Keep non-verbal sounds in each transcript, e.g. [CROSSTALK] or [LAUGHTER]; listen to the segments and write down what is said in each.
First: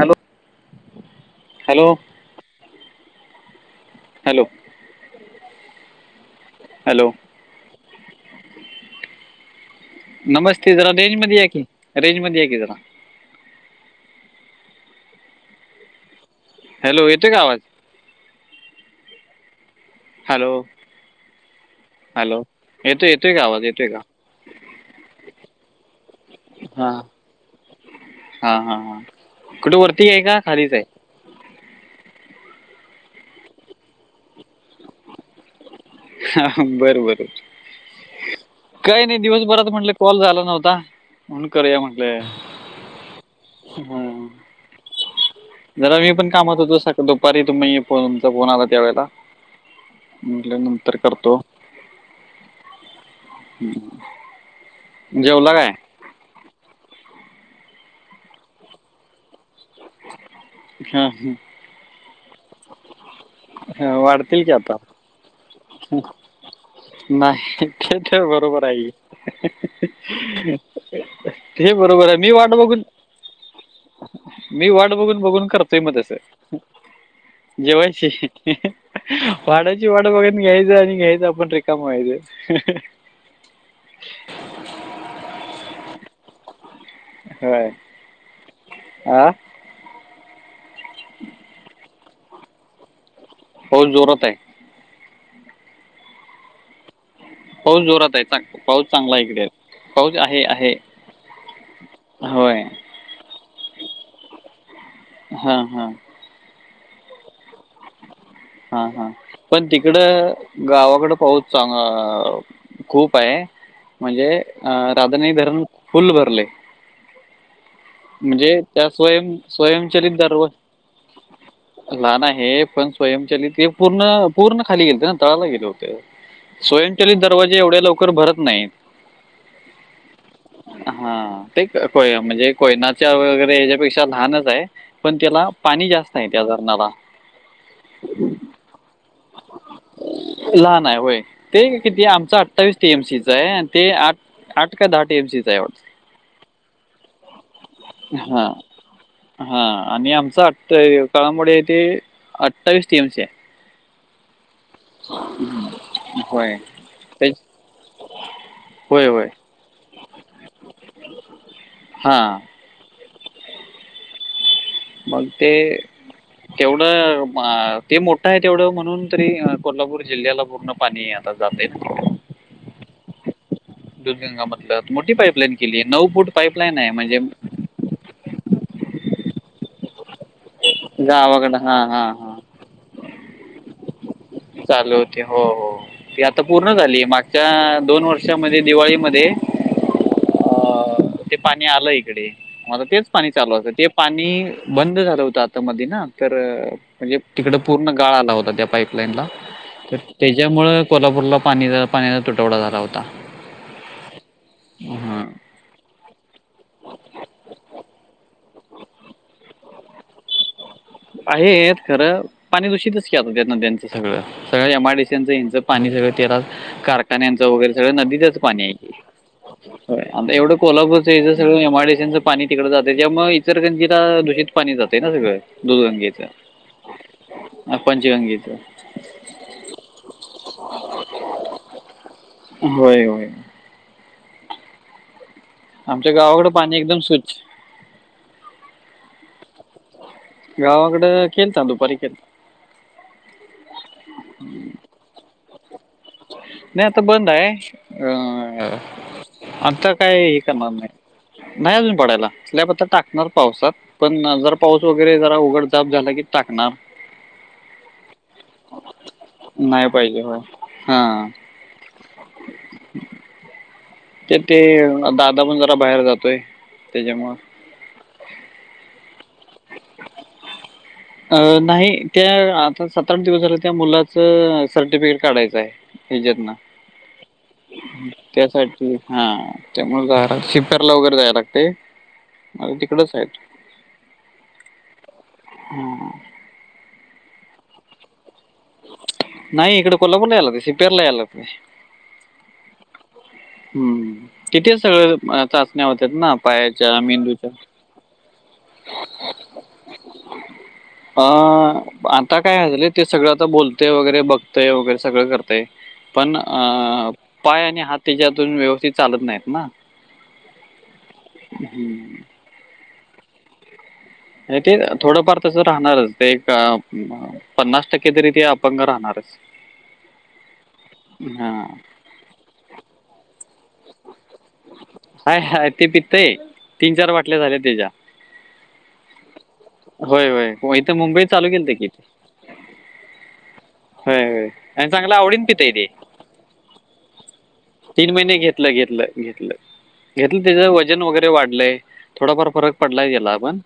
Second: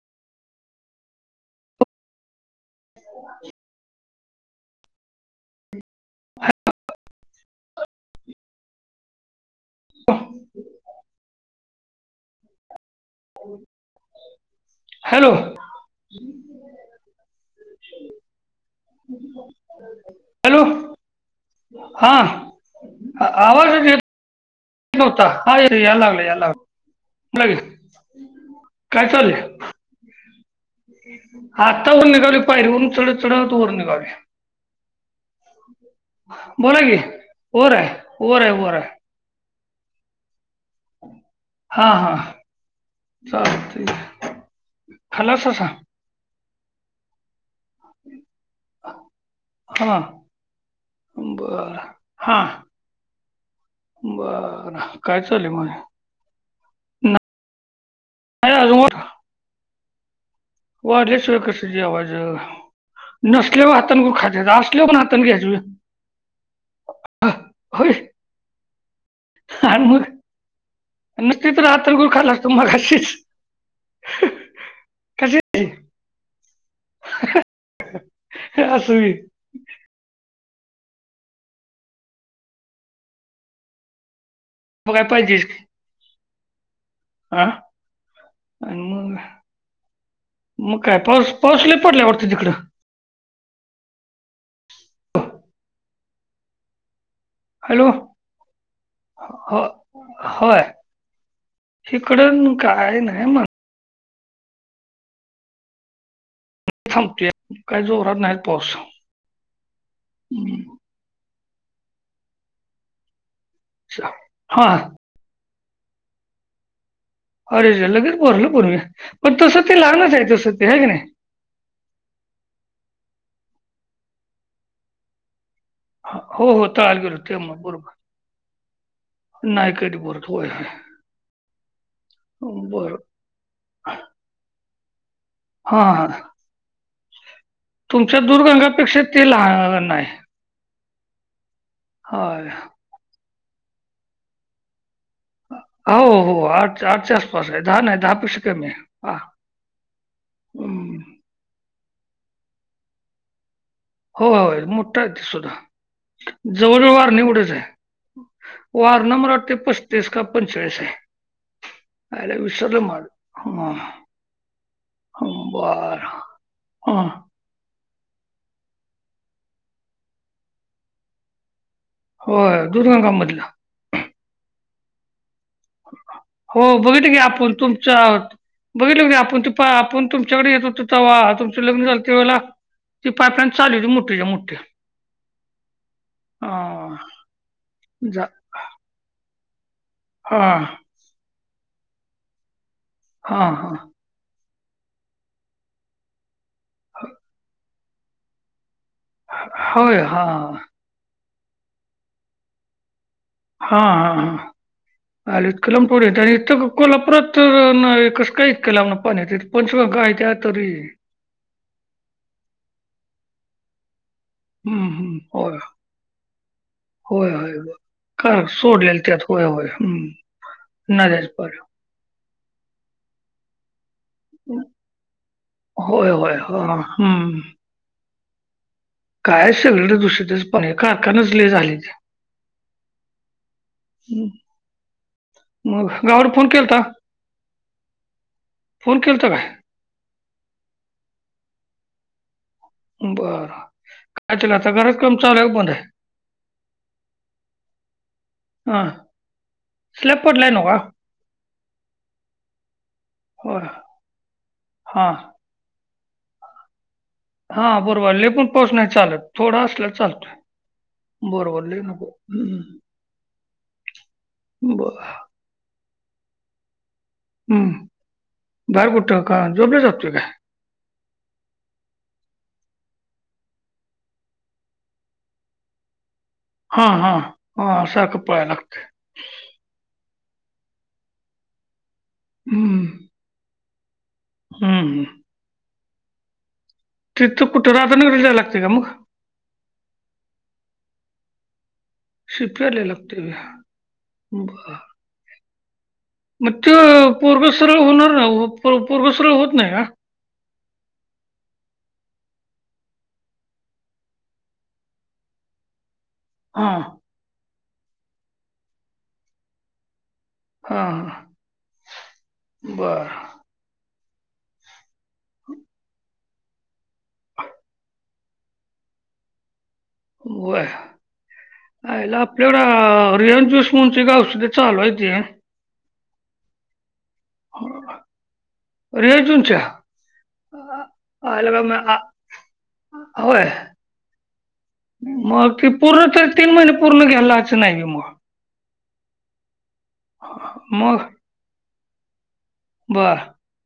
Hello hello [UNINTELLIGIBLE] ह [UNINTELLIGIBLE] hello [UNINTELLIGIBLE] ह [UNINTELLIGIBLE] hello [UNINTELLIGIBLE] नमस्ते तरा रेंज मध्ये याककी रेंज मध्ये याक जरा [UNINTELLIGIBLE] हॅलो [UNINTELLIGIBLE] हॅलो इो का आवाज [UNINTELLIGIBLE] ह [UNINTELLIGIBLE] हॅलो हा हॅलो येतोय येतोय का आवाज येतोय का [UNINTELLIGIBLE] ग होत हा एलगले हा एलग्ग [UNINTELLIGIBLE] हा हा हा कुठे वरती आहे का खालीच आहे [UNINTELLIGIBLE] आता वर निघावी पायरीवररून चढत चढत वर निघावी [UNINTELLIGIBLE] हा बोला की बरबर वर आहे वर आहे वर आहे काय नाही दिवसभरात म्हटलं [UNINTELLIGIBLE] कॉल झाला नव्हता म्हणून करूया म्हंटले [UNINTELLIGIBLE] लते खलास सांग [UNINTELLIGIBLE] जरा मी पण कामात होतो सका दुपारी तुम्ही तचा फोन आला त्यावेेळेला हा [UNINTELLIGIBLE] म्हणल नंतर करतो? बर हा बर [UNINTELLIGIBLE] चाललंय जेवला मग काय? [UNINTELLIGIBLE] हॅलो! [UNINTELLIGIBLE] हा, वाढल्या शिवाय कस जेवायच. [UNINTELLIGIBLE] नसल्यावर हा. हातांन बी वाढतील खात्यात की आता असल्यावर हातान घ्यायच व्ही. [UNINTELLIGIBLE] नाही होय ते ते बरोबर आहे आणि की. मग [UNINTELLIGIBLE] नसते तर ते हातांगूर बरोबर आहे मी खाल्ला असतो वाट बघून [UNINTELLIGIBLE] मगाशीच मी वाट बघून कशी बघून करतोय म तस [UNINTELLIGIBLE] जेवायची [UNINTELLIGIBLE] असं बी. वाडाची वाड बघून घ्यायचं आणि घ्यायचं आपण रेिकाम व्हायच मग काय पहिजेस [UNINTELLIGIBLE] हा होय अनम हा [UNINTELLIGIBLE] मग काय पाऊस पाऊसला पडल्यावरटतें तिकडं [UNINTELLIGIBLE] हो जोरत आहे [UNINTELLIGIBLE] पाऊस हॅलो जोरात आहे पाऊस चांगला इकडे हो पाऊस आहे आहे. [UNINTELLIGIBLE] इकड काय नाही मग [UNINTELLIGIBLE] हा हा [UNINTELLIGIBLE] थांबतेय काही जोरात नाही? [UNINTELLIGIBLE] हा हा पण हम्म. तिकडं गावाकडे पाऊच चांग खूप आहे? चा- म्हणजे हा राधानगरी धरण फुल भरलय. [UNINTELLIGIBLE] अरे लगे [UNINTELLIGIBLE] म्हणजे त्या स्वयं स्वयंचरित आहे दरव तसं ते आहे की नाही [UNINTELLIGIBLE] लहान आहे पण स्वयंचलित पूर्ण पूर्ण खाली गेलत तळाला गेल होत. हो [UNINTELLIGIBLE] हो तळाला गेलो स्वयंचलित ते दरवाजे मग एवढ्या बरोबर लवकर भरत नाहीत? नाही कधी बोलत होय होय [UNINTELLIGIBLE] हा ते कोय म्हणजे बरं कोयनाच्या. [UNINTELLIGIBLE] वगैरे याच्यापेक्षा लहानच आहे पण त्याला [UNINTELLIGIBLE] हा ह आहे त्या धरणाला तुमच्या दुरगंगापेक्षा ते लहान आहे [UNINTELLIGIBLE] लहान आहे होय ते किती आमचा होय अठ्ठावीस. [UNINTELLIGIBLE] टी एम सी च आहे आणि ते आठ आठ का दहा टी एम सी च आहे वाढत. [UNINTELLIGIBLE] अहो हो आठ आठच्या आसपास आहे दहा नाहीत. [UNINTELLIGIBLE] हा हा आणि आमचा हं. आठायु. [UNINTELLIGIBLE] कळामुडे ऐथे अठवीस टी एम सी आहे. [UNINTELLIGIBLE] हो हो मोठा आहे ते सुद्धा होय जवळजवळ वारणे ते- एवढच आहे. [UNINTELLIGIBLE] होय वारणा होय मला वाटतय पस्तीस का पंचेचाळीस आहे हां [UNINTELLIGIBLE] विस [UNINTELLIGIBLE] रोलो माळ [UNINTELLIGIBLE] मग ते तेवढं हां. [UNINTELLIGIBLE] अ ते मोठ आहे तेवढं म्हणून तरी कोल्हापूर जिल्ह्याला पूर्ण पाणी आता जातय होय दुधगंगा मधल [UNINTELLIGIBLE] दुधगंगा मधलं मोठी पाईपलाईन [UNINTELLIGIBLE] फूट हो पाईपलाईन आहे बघितली म्हणजे की आपूण तुमच्या आत [UNINTELLIGIBLE] बघितले आपूण तु पा आपण तुमच्याकडे येत होतो तेव्हा गावाकडं तुमच हा लग्न झालं हा तेव्हा. हा [UNINTELLIGIBLE] ती पाईपलाईन चालीवली मोठीच्या मोठी. [UNINTELLIGIBLE] चालू होते हो हो ती आता पूर्ण हां. झाली मागच्या दोन जा वर्षामध्ये [UNINTELLIGIBLE] दिवाळीमध्ये [UNINTELLIGIBLE] हा [UNINTELLIGIBLE] ते पाणी आलं इकडे म आता तेच पाणी हां, चालू असत हां. ते पाणी बंद झालं होतं आता मधी ना? तर म्हणजे तिकड पूर्ण गाळ आला होता त्या पाईपलाईनला. [UNINTELLIGIBLE] तर होय. ते हां. ज्यामुळं कोल्हापूरला पाणी पाण्याचा तुटवडा झाला होता. [UNINTELLIGIBLE] हा हा हा. [UNINTELLIGIBLE] हां आले इथक्या लांब थोड येत इथ कोल्हापुरात नाही कस काय इथक्या लांबन पाणी येतय. [UNINTELLIGIBLE] पंचगंगा आहे त्या तरी [UNINTELLIGIBLE] आहेत खरं पाणी दूषितच की नद्यांच सगळं. [UNINTELLIGIBLE] सगळं हं, हं. एमआरडीसीचचं होय. पाणी सगळं तेला होय, कारखान्यांचं वगैरे होय. सगळं का नदीचंच पाणी आहे सोडलेलं [UNINTELLIGIBLE] त्यात होय, होय. हं. एवढं कोल्हापूरच नद्याच सगळं पाणी. एमआयसीच [UNINTELLIGIBLE] पाणी तिकड जाते त्यामुळे इतर गंजीला दूषित पाणी जाते ना सगळं [UNINTELLIGIBLE] होय होय ह हम्म [UNINTELLIGIBLE] ह पंचगंगेच [UNINTELLIGIBLE] काय सगळीकडे दुषितच पाणी आहे कारखाने लई झालेत. होय होय [UNINTELLIGIBLE] ह मग आमच्या गावकड फोन गावाकडं पाणी केलता? एकदम [UNINTELLIGIBLE] स्वच्छ फोन केलता काय? [UNINTELLIGIBLE] गावाकडं केलता दुपारी केलता. [UNINTELLIGIBLE] बरं काय चाललय आता घराच काम चालू आहे का बंद आहे? [UNINTELLIGIBLE] नाही आता बंद आहे अ हां. [UNINTELLIGIBLE] आता काय स्लॅब हे पडलाय काम नव्ह का? नाही [UNINTELLIGIBLE] नाही अजून पडायला आता टाकणार होय. पावसात पण जर पाऊस हां. वगैरे जरा उघड [UNINTELLIGIBLE] स्लॅप झाला की टाकणार [UNINTELLIGIBLE] हा बरोबर लय पण पाऊस नाही चालत थोडा असला नाही तर पाहिजे होय हां चालतोय बरोबर ले हम्म [UNINTELLIGIBLE] तर ते बरं. दादा पण जरा बाहेर जातोय त्याच्यामुळ [UNINTELLIGIBLE] हम्म बाहेर कुठ का जोबला जातो काय [UNINTELLIGIBLE] अहो नाही त्या आता सातआठ दिवस झाले त्या मुलाचं सर्टिफिकेट काढायचं आहे [UNINTELLIGIBLE] हेच्यात ना [UNINTELLIGIBLE] हा हा हा सारखं पळायला लागतं [UNINTELLIGIBLE] हा त्यामुळे शिपरला वगैरे जायला लागते तिकडच आहेत [UNINTELLIGIBLE] हम् हम [UNINTELLIGIBLE] हम्म [UNINTELLIGIBLE] तिथं कुठं राहताना रिजायला लागते का मग [UNINTELLIGIBLE] नाही इकडे कोल्हापूरला यायला होते सिपेरला याय लागते [UNINTELLIGIBLE] सिपेरला लागते वय हम्म. बर तिथे [UNINTELLIGIBLE] चाचण्या होत ना [UNINTELLIGIBLE] मग ते पोरग मेंदूच्या सरळ होणार नाही पोरग सरळ होत नाही का [UNINTELLIGIBLE] ह [UNINTELLIGIBLE] आता काय झालंय ते सगळं आता बोलतय वगैरे बघतय वगैरे सगळं करत [UNINTELLIGIBLE] पण हां, पाय आणि हात त्याचे अजूनन व्यवस्थित चालत नाहीत ना हां बर [UNINTELLIGIBLE] ते थोडंफार तस राहणारच ते एक पन्नास टक्के [UNINTELLIGIBLE] कहीतरी ते अपंग राहणारच [UNINTELLIGIBLE] बर हा आईला [UNINTELLIGIBLE] त्याला रिन च्यूस म्हंची औषध चालू आहे तेे [UNINTELLIGIBLE] हा ते पितय तीन चार बाटल्या झाल्या त्याच्या रियान ज्यूसच्या? [UNINTELLIGIBLE] होय होय इथे मुंबईला आ चालू आयला का केेल ते की मग आ [UNINTELLIGIBLE] होय. होय होय आणि चांगलं आवडीन पितय ते [UNINTELLIGIBLE] तीन महिने पूर्ण घायला लागत [UNINTELLIGIBLE] तीन महिने घेतलं घेतलं घेतलं घेतलं त्याच मग? वजन वगैरे वाढलंय [UNINTELLIGIBLE] थोडाफार फरक पडलाय बरं. त्याला पण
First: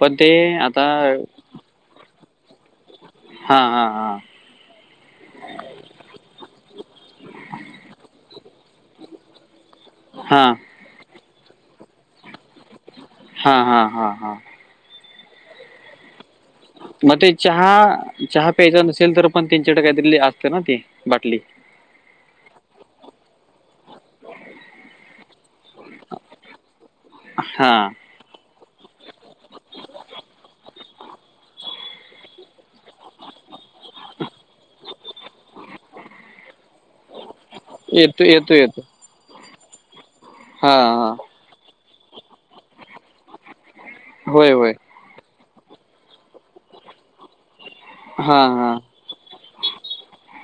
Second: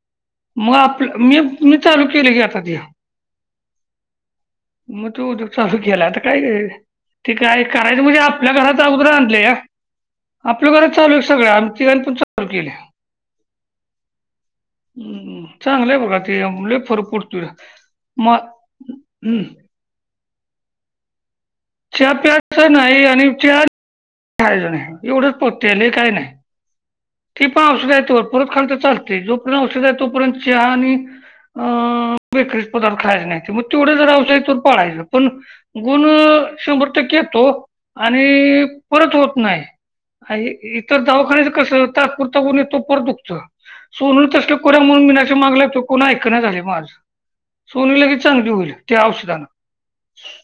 पण ते [UNINTELLIGIBLE] मग आपलं मी मी चालू केले की आता ते [UNINTELLIGIBLE] हा हा हा [UNINTELLIGIBLE] मग तो उद्यग चालू केला आता काय ते काय करायचं म्हणजे आपल्या घराचा उदार आणलंय या हा हा आपलं बर चालू आहे सगळं आम्ही तिघाणी पण चालू केलं हा हा हा हा हम् चांगलंय बघा ते [UNINTELLIGIBLE] मग ते चहा मग चहा प्यायचा नसेल तर हं. पण त्यांच्याकडे असते ना ती बाटली चहा प्यायचा नाही आणि चहा खायचा नाही एवढंच पथ्य आहे लय काही नाही [UNINTELLIGIBLE] ती पण हा औषध आहे ते पररत खा तर लते जोपर्यंत औषध आहे तोपर्यंत चहा आणि [UNINTELLIGIBLE] बेकरीच पदार्थ खायचे नाही मग तेवढं जर ववसाय पळायचं पण. [UNINTELLIGIBLE] गण शबर. [UNINTELLIGIBLE] येतो येतो आणि येतो येतो परत होत नाही हा इत. [UNINTELLIGIBLE] हा दावाखान्याच कस तात्पुरते फरक पडतो परत दुखत सोनू होय तसल्या होय कोऱ म्हणून मनाच्या मागलाय तो कोणी ऐकण झाले माद सोनी लगेच हा चांगली होईल हा त्या औषधानं [UNINTELLIGIBLE]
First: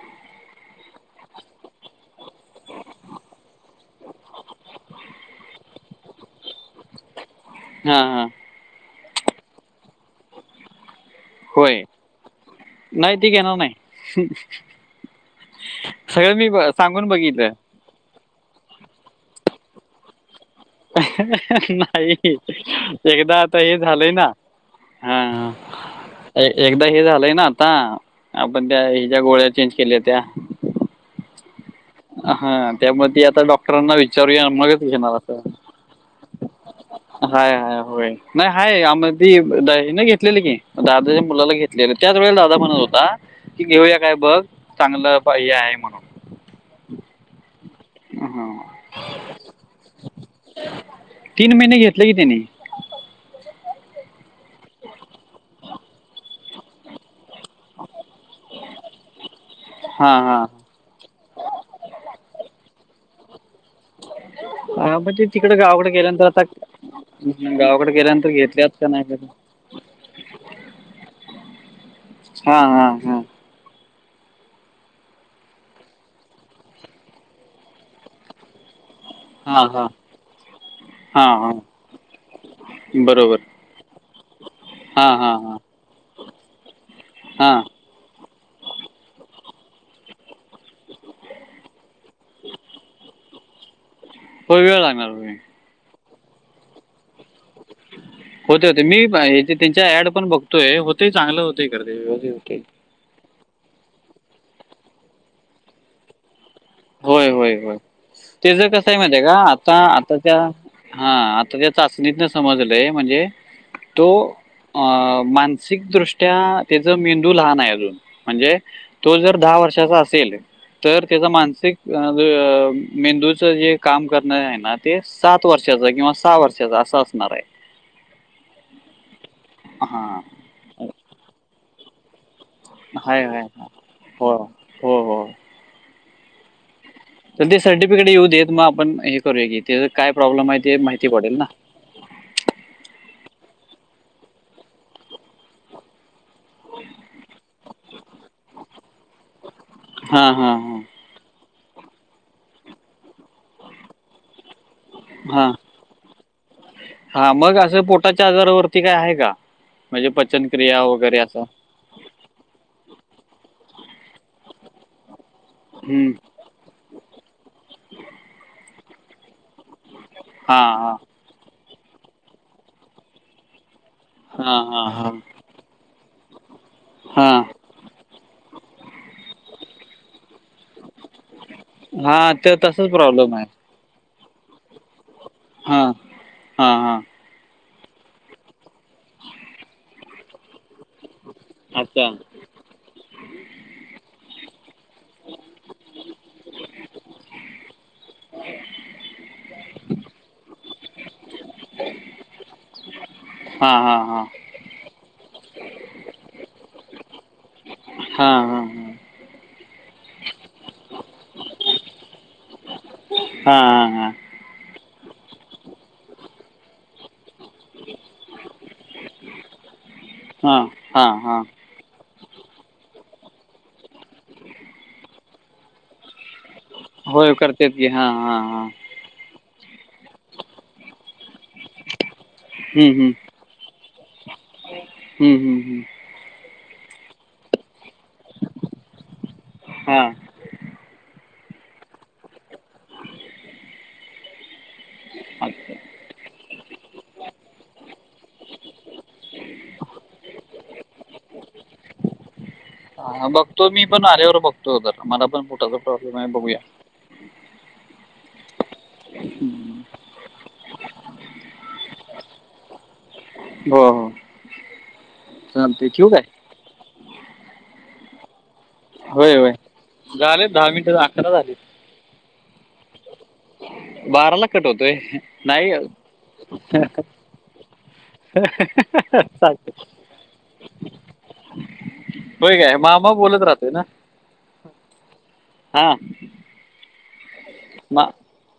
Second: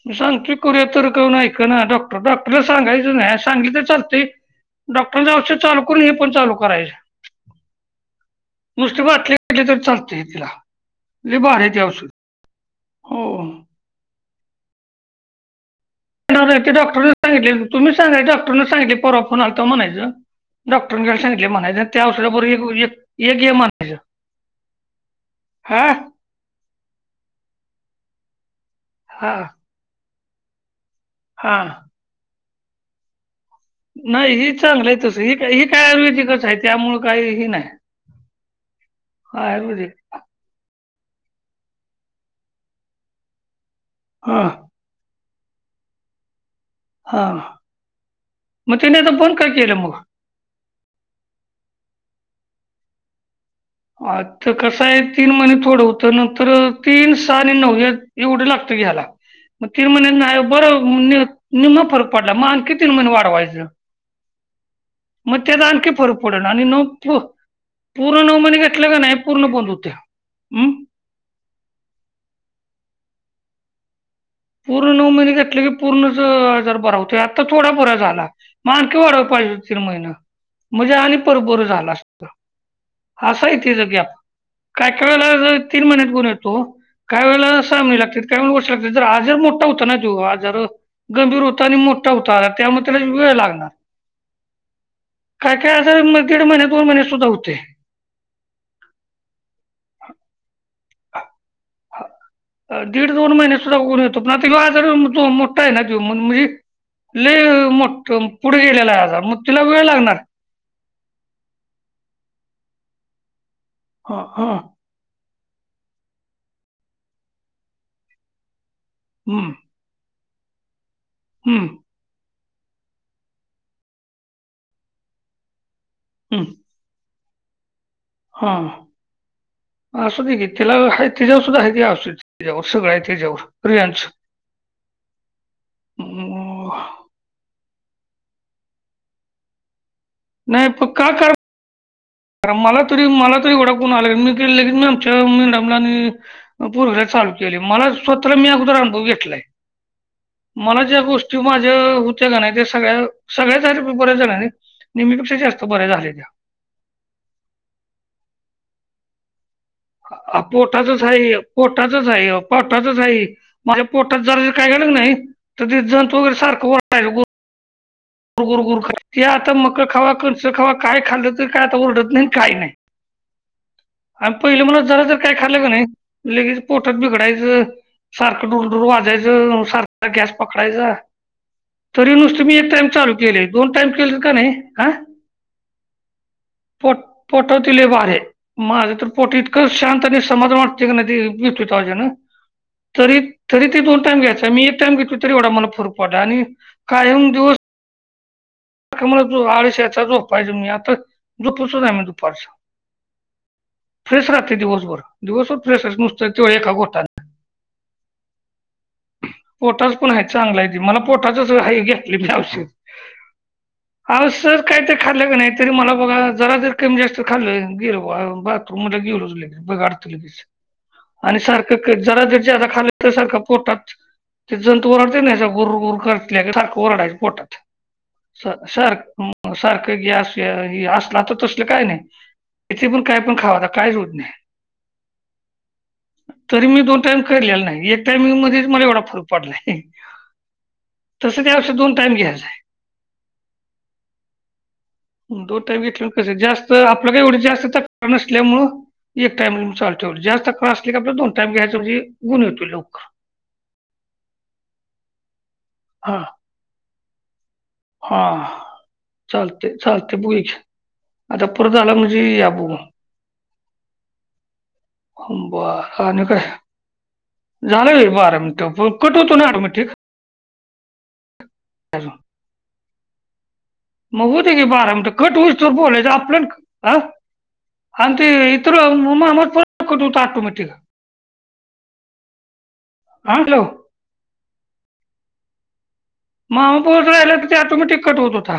मी सांगतोय कोणी ऐकना डॉक्टर [UNINTELLIGIBLE] डॉक्टरला सांगायच नाही सांगितल तर चालते डॉक्टर औषध चालु करून [UNINTELLIGIBLE] पण चालू करायचे [UNINTELLIGIBLE] हा हा [UNINTELLIGIBLE] नुसते वाटलेले तर चालते तिला म्हजे बाहे होय याव शध. [UNINTELLIGIBLE] नाही ते घणार नाही. [UNINTELLIGIBLE] सगळं मी येणार आहे ते सांगून डॉक्टरने बघितलं सांगितले [UNINTELLIGIBLE] तुम्ही सांगय डॉक्टरना सांगितले पररा फो आल तर म्हणायचं. [UNINTELLIGIBLE] डॉक्टरांकडे सांगले म्हणायचं त्या नाही षराबर एक एक एकदा हे आता म्हणायचं. झालंय ना [UNINTELLIGIBLE] हा. [UNINTELLIGIBLE] एकदा हे झालंय ना आता आपण त्या हि ज्या हा गोळ्या चेंज केल्या त्या्या. [UNINTELLIGIBLE] हा. [UNINTELLIGIBLE] हा त्यामुळे त आता डॉ. [UNINTELLIGIBLE] ांना नाही विचारूया ही मगच चांगलं आहे घेणार तसं ही असं काय ही काय आयुर्वेदिकच आहे त्यामुळं काही ही हाय नाही हाय होय. [UNINTELLIGIBLE] नाही आहेाय आम ती द आयुर्वेदिक नाही घेतलेली की. [UNINTELLIGIBLE] दादाच्या मुलाला घेतले त्याच वेळेला दादा म्हणत होता की घेऊया काय बघ. हा [UNINTELLIGIBLE] चांगलं हे आहे म्हणून. [UNINTELLIGIBLE] हा हा मग तने आता फोन काय केलं मग. [UNINTELLIGIBLE] तीन महिने घेतले की त्याने. [UNINTELLIGIBLE] आता कसं आहे तीन महिने थोडं होतं नंतर. [UNINTELLIGIBLE] तीन सहा आणि नऊ एवढं लागतं घी ह्याला मग तीन हा हा महिन्यां बरं. [UNINTELLIGIBLE] नि फरक पडला मग आण किती महिने वाढवायचं. [UNINTELLIGIBLE] हा ते मग तिकडे त्याचा आणखी गावाकडे फरक गेल्यानंतर पड आता ना आणि नऊ गावाकडे पूर् गेल्यानंतर नऊ म का. [UNINTELLIGIBLE] घेतल्यात नाही का पूर्ण ब होत. [UNINTELLIGIBLE] हा हा हा. [UNINTELLIGIBLE] पूर्ण नऊ महिने घेतले की पूर्ण हजार बरा होतो आता थोडा बरा्या झाला माणकी वाढवत. [UNINTELLIGIBLE] पाहिज हा तीन हा महिन म्हणजे आणि हा हा परोपर झाला असत. [UNINTELLIGIBLE] बरोबर हाहित जगे आप. [UNINTELLIGIBLE] काय हा काय हा वेला हा तीन महिन्यात गण येतो काय हा वेळेला सहा महिने लागतात काय वे गोष्ट लागतात. [UNINTELLIGIBLE] हजार मोठा होतता ना जो आजार. [UNINTELLIGIBLE] गंभीर होता आणि मोठा होताला त्यामुळे त्याला वेळ लागणार. [UNINTELLIGIBLE] होळ लागणार तुमही. [UNINTELLIGIBLE] काय काय असेलगीड महिने दोन महिने सुद्धा होते. [UNINTELLIGIBLE] होते होते मी त्यांच्या ऍड पण बघतोय होते चांगलं होतय करते्यवी होते. अ, दीड दोन महिने सुद्धा कोऊण येतो प ना आजार तो मोठा आहे ना म्हणजे. [UNINTELLIGIBLE] होय ल होय होय मोठ पुढे त्याच कसं गेलेला आहे माहितीय आज का मग तिला आता वेळ लागणार. [UNINTELLIGIBLE] आताच्या हा आता त्या चाचणीतन समजलंय म्हणजे हा तो. हा [UNINTELLIGIBLE] अ मानसिकदृष्ट्या त्याच मेंदू लहान आहे अजून म्हणजे. [UNINTELLIGIBLE] तो जर हम्म दहा वर्षाचा असेल तर त्याचा माणस. [UNINTELLIGIBLE] हम्म मेंदूचं जे काम करणार आहे ना. [UNINTELLIGIBLE] ते सात वर्षाच किंवा सहा हम्म वर्षाचा असं असणार आहे. [UNINTELLIGIBLE] हा हा अससत की तिला हेती जाऊ सुद्धा हेतीया असित. [UNINTELLIGIBLE] त्याच्यावर सगळं आहे हाय हाय त्याच्यावर प्रियांश. [UNINTELLIGIBLE] हो हो हो. [UNINTELLIGIBLE] तर ते सर्टिफिकेट येऊ देत मग आपण हे करूया की त्या काय प्रॉब्लेम आहे नाही ते पण माहिती का का पडेल ना [UNINTELLIGIBLE] कारण मला तरी मला तरी ओडाखून आले मी केेन मी आमच्या मीडमला आणि. [UNINTELLIGIBLE] परग चालू केले मला स्वतःला मी अगोदर अनुभव घेतलाय हा हा हा मला. [UNINTELLIGIBLE] ज्या गोष्टी माझ्या होत्या का नाही ते सगळ्या सगळ्याच आहेत बर्याच जणनी. [UNINTELLIGIBLE] नेहमीपेक्षा हा जास्त बऱ्या झाले त्या. [UNINTELLIGIBLE] हा मग असं पोटाच्या आजारावरती काय आहे का. [UNINTELLIGIBLE] पचनक्रिया पोटातच वगैरे आहे [UNINTELLIGIBLE] असं पोटातच आहेई पोटातच आहेई माझ्या पोटात जरा कायं घड नाहीं [UNINTELLIGIBLE] तर ते हम्म. जंत वगैरे सारखं वाटतं आहे [UNINTELLIGIBLE] गर गुर गुर आता मका खावा कणस हा खावा हा सकाळीं कायं खाल [UNINTELLIGIBLE] काई ओरड नाही कांहीं नाही आणि हा पहिले म्हला हा झालं तर हा कां [UNINTELLIGIBLE] झालकी नाही लगेच पोटात हा बिघडायचं सारखं डुर डुर वाजायचं सारखं [UNINTELLIGIBLE] गॅस पकडांयचां तरी हा नुसतं मी तर एक टाईम तसंच चालूं प्रॉब्लेम केली आहे [UNINTELLIGIBLE] दोन टाईम केली की नाहीं कां [UNINTELLIGIBLE] हां हां हां [UNINTELLIGIBLE] पोटवतील वारे माझं तरं पोट इतकं शांत आणि समाधान वाटतें [UNINTELLIGIBLE] तु त्यांचं अच्छा होयंण तरी ते दोन टाईम घ्यायचं मी [UNINTELLIGIBLE] एक टाईम घेतली तरी एवढ मला फरक पडला आणि कायम दिवस [UNINTELLIGIBLE] मला जो आळश यांचा जो पाहिजे मी आता जोपोचत आहे मी दुपारचा [UNINTELLIGIBLE] हा हा हा फ्रेश राहते दिवसभर दिवसच फ्रेश आहे नुसतें डोळे खपवतांत [UNINTELLIGIBLE] हां हां [UNINTELLIGIBLE] पोटाच पणं आहे चांगला आहे ते मला पोटाचच हे घेतली मऔशेत [UNINTELLIGIBLE] हां हां [UNINTELLIGIBLE] कसलं काही तरं खाल्लं नाहीं तरी मला बघा जरा जर [UNINTELLIGIBLE] कमरेच्या दूखाव किर कोड बाथरूम मध्ये गेलो लगे बघाडतं लगेच हा हा हा आणि हा सारखं जरा त्या च्यारा खाला तसा सारखं पोटात ते जंतू वरडते नाही गोरर [UNINTELLIGIBLE] सख रडाय [UNINTELLIGIBLE] पोतात [UNINTELLIGIBLE] कधी आहे हां हां [UNINTELLIGIBLE] स सार सारखं गॅस असला तर तसलं कांहीं नाहीं [UNINTELLIGIBLE] इथे पणं कायं पणं खावाता काईच होतं नाहीं [UNINTELLIGIBLE] हम्मं [UNINTELLIGIBLE] तरी मी दोन टाईम करलेला नाहीं एक टाईम मध्यें मला एवढा फरक पडलाय [UNINTELLIGIBLE] हां [UNINTELLIGIBLE] तसं ते औषध दोन टाईम घ्यायचं आहे [UNINTELLIGIBLE] दो अच्छा टाईप घेतले कसं जास्तं आपलं कांहीं एवढी जास्तं तकलीफ नसल्यामुळं [UNINTELLIGIBLE] एक टाइम चालत जास्तं त्रास असंला की आपल दोन टाईम घ्यायचं म्हणजे गुण येतोयां [UNINTELLIGIBLE] बघतोय मी पणं आल्यावर बघतो तरं मला पणं पोटाचा प्रॉब्लेम आहे बघूया [UNINTELLIGIBLE] हां [UNINTELLIGIBLE] चालते चालते बग आतापरत आला म्हणजे ये आपणं [UNINTELLIGIBLE] हो हो ब चालते कां ठेवू काय आता कायं [UNINTELLIGIBLE] झालं बारा मि कट होय होतो होय याॅडमीट ठीक [UNINTELLIGIBLE] झाले दहा मिनिटं अकरा झाले [UNINTELLIGIBLE] तर [UNINTELLIGIBLE] [UNINTELLIGIBLE] [UNINTELLIGIBLE] [UNINTELLIGIBLE] मगं बाराला होदे गी कट बारा होतोय म्हण कट होस नाही तरं बोलायचं आपल्या हं [UNINTELLIGIBLE] अ इथर मम चालतंय. फोन होत आऑटोमॅटिक [UNINTELLIGIBLE] होय कायं बाबा हा बोलत हॅलो राहातात नां [UNINTELLIGIBLE] हां [UNINTELLIGIBLE] मामाबोलत राहिला तरं तो ऑटोमेटिक कट होतं होता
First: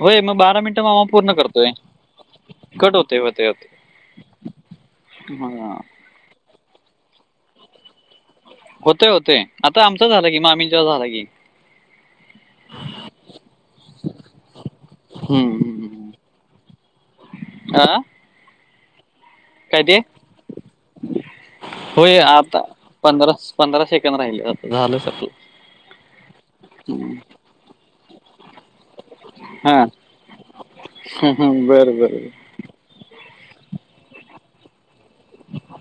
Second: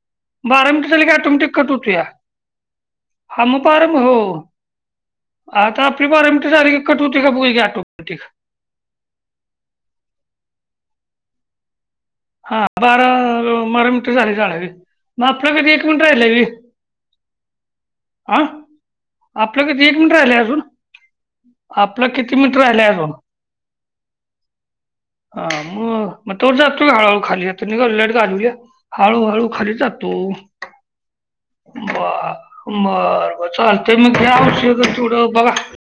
होय मग बारा मिनिटं मिटर मामा झाली की पूर्ण आठोमटिक कट करतोय होतू यां [UNINTELLIGIBLE] कट होते [UNINTELLIGIBLE] हा मगं परार होय [UNINTELLIGIBLE] हम [UNINTELLIGIBLE] आ तर आपली बारमिटी सारीखी कटोती का बघ घे ॲटोमॅटिक [UNINTELLIGIBLE] होते होते आता आमचं झालं कि मामीच्या झालं की [UNINTELLIGIBLE] हां बारा बारा मिनिटर झाले मगं आपलं कधी एक मिनिट राहिलं रे [UNINTELLIGIBLE] आ [UNINTELLIGIBLE] हं आपलं कीती एक मिनिटं राहिलं अजून [UNINTELLIGIBLE] आपलं होय किती मीटर आता राहिलं अजून पंधरा पंधरा सेकंद राहिले आता झालं सर हा मग मग तोवर जात तोी हळूहळूाली तर गलट घालूया हळूहळू [UNINTELLIGIBLE] खरी ज हा तो ब बर बर [UNINTELLIGIBLE] बरं बर चाल ते मग घव श थोडं बघा [UNINTELLIGIBLE]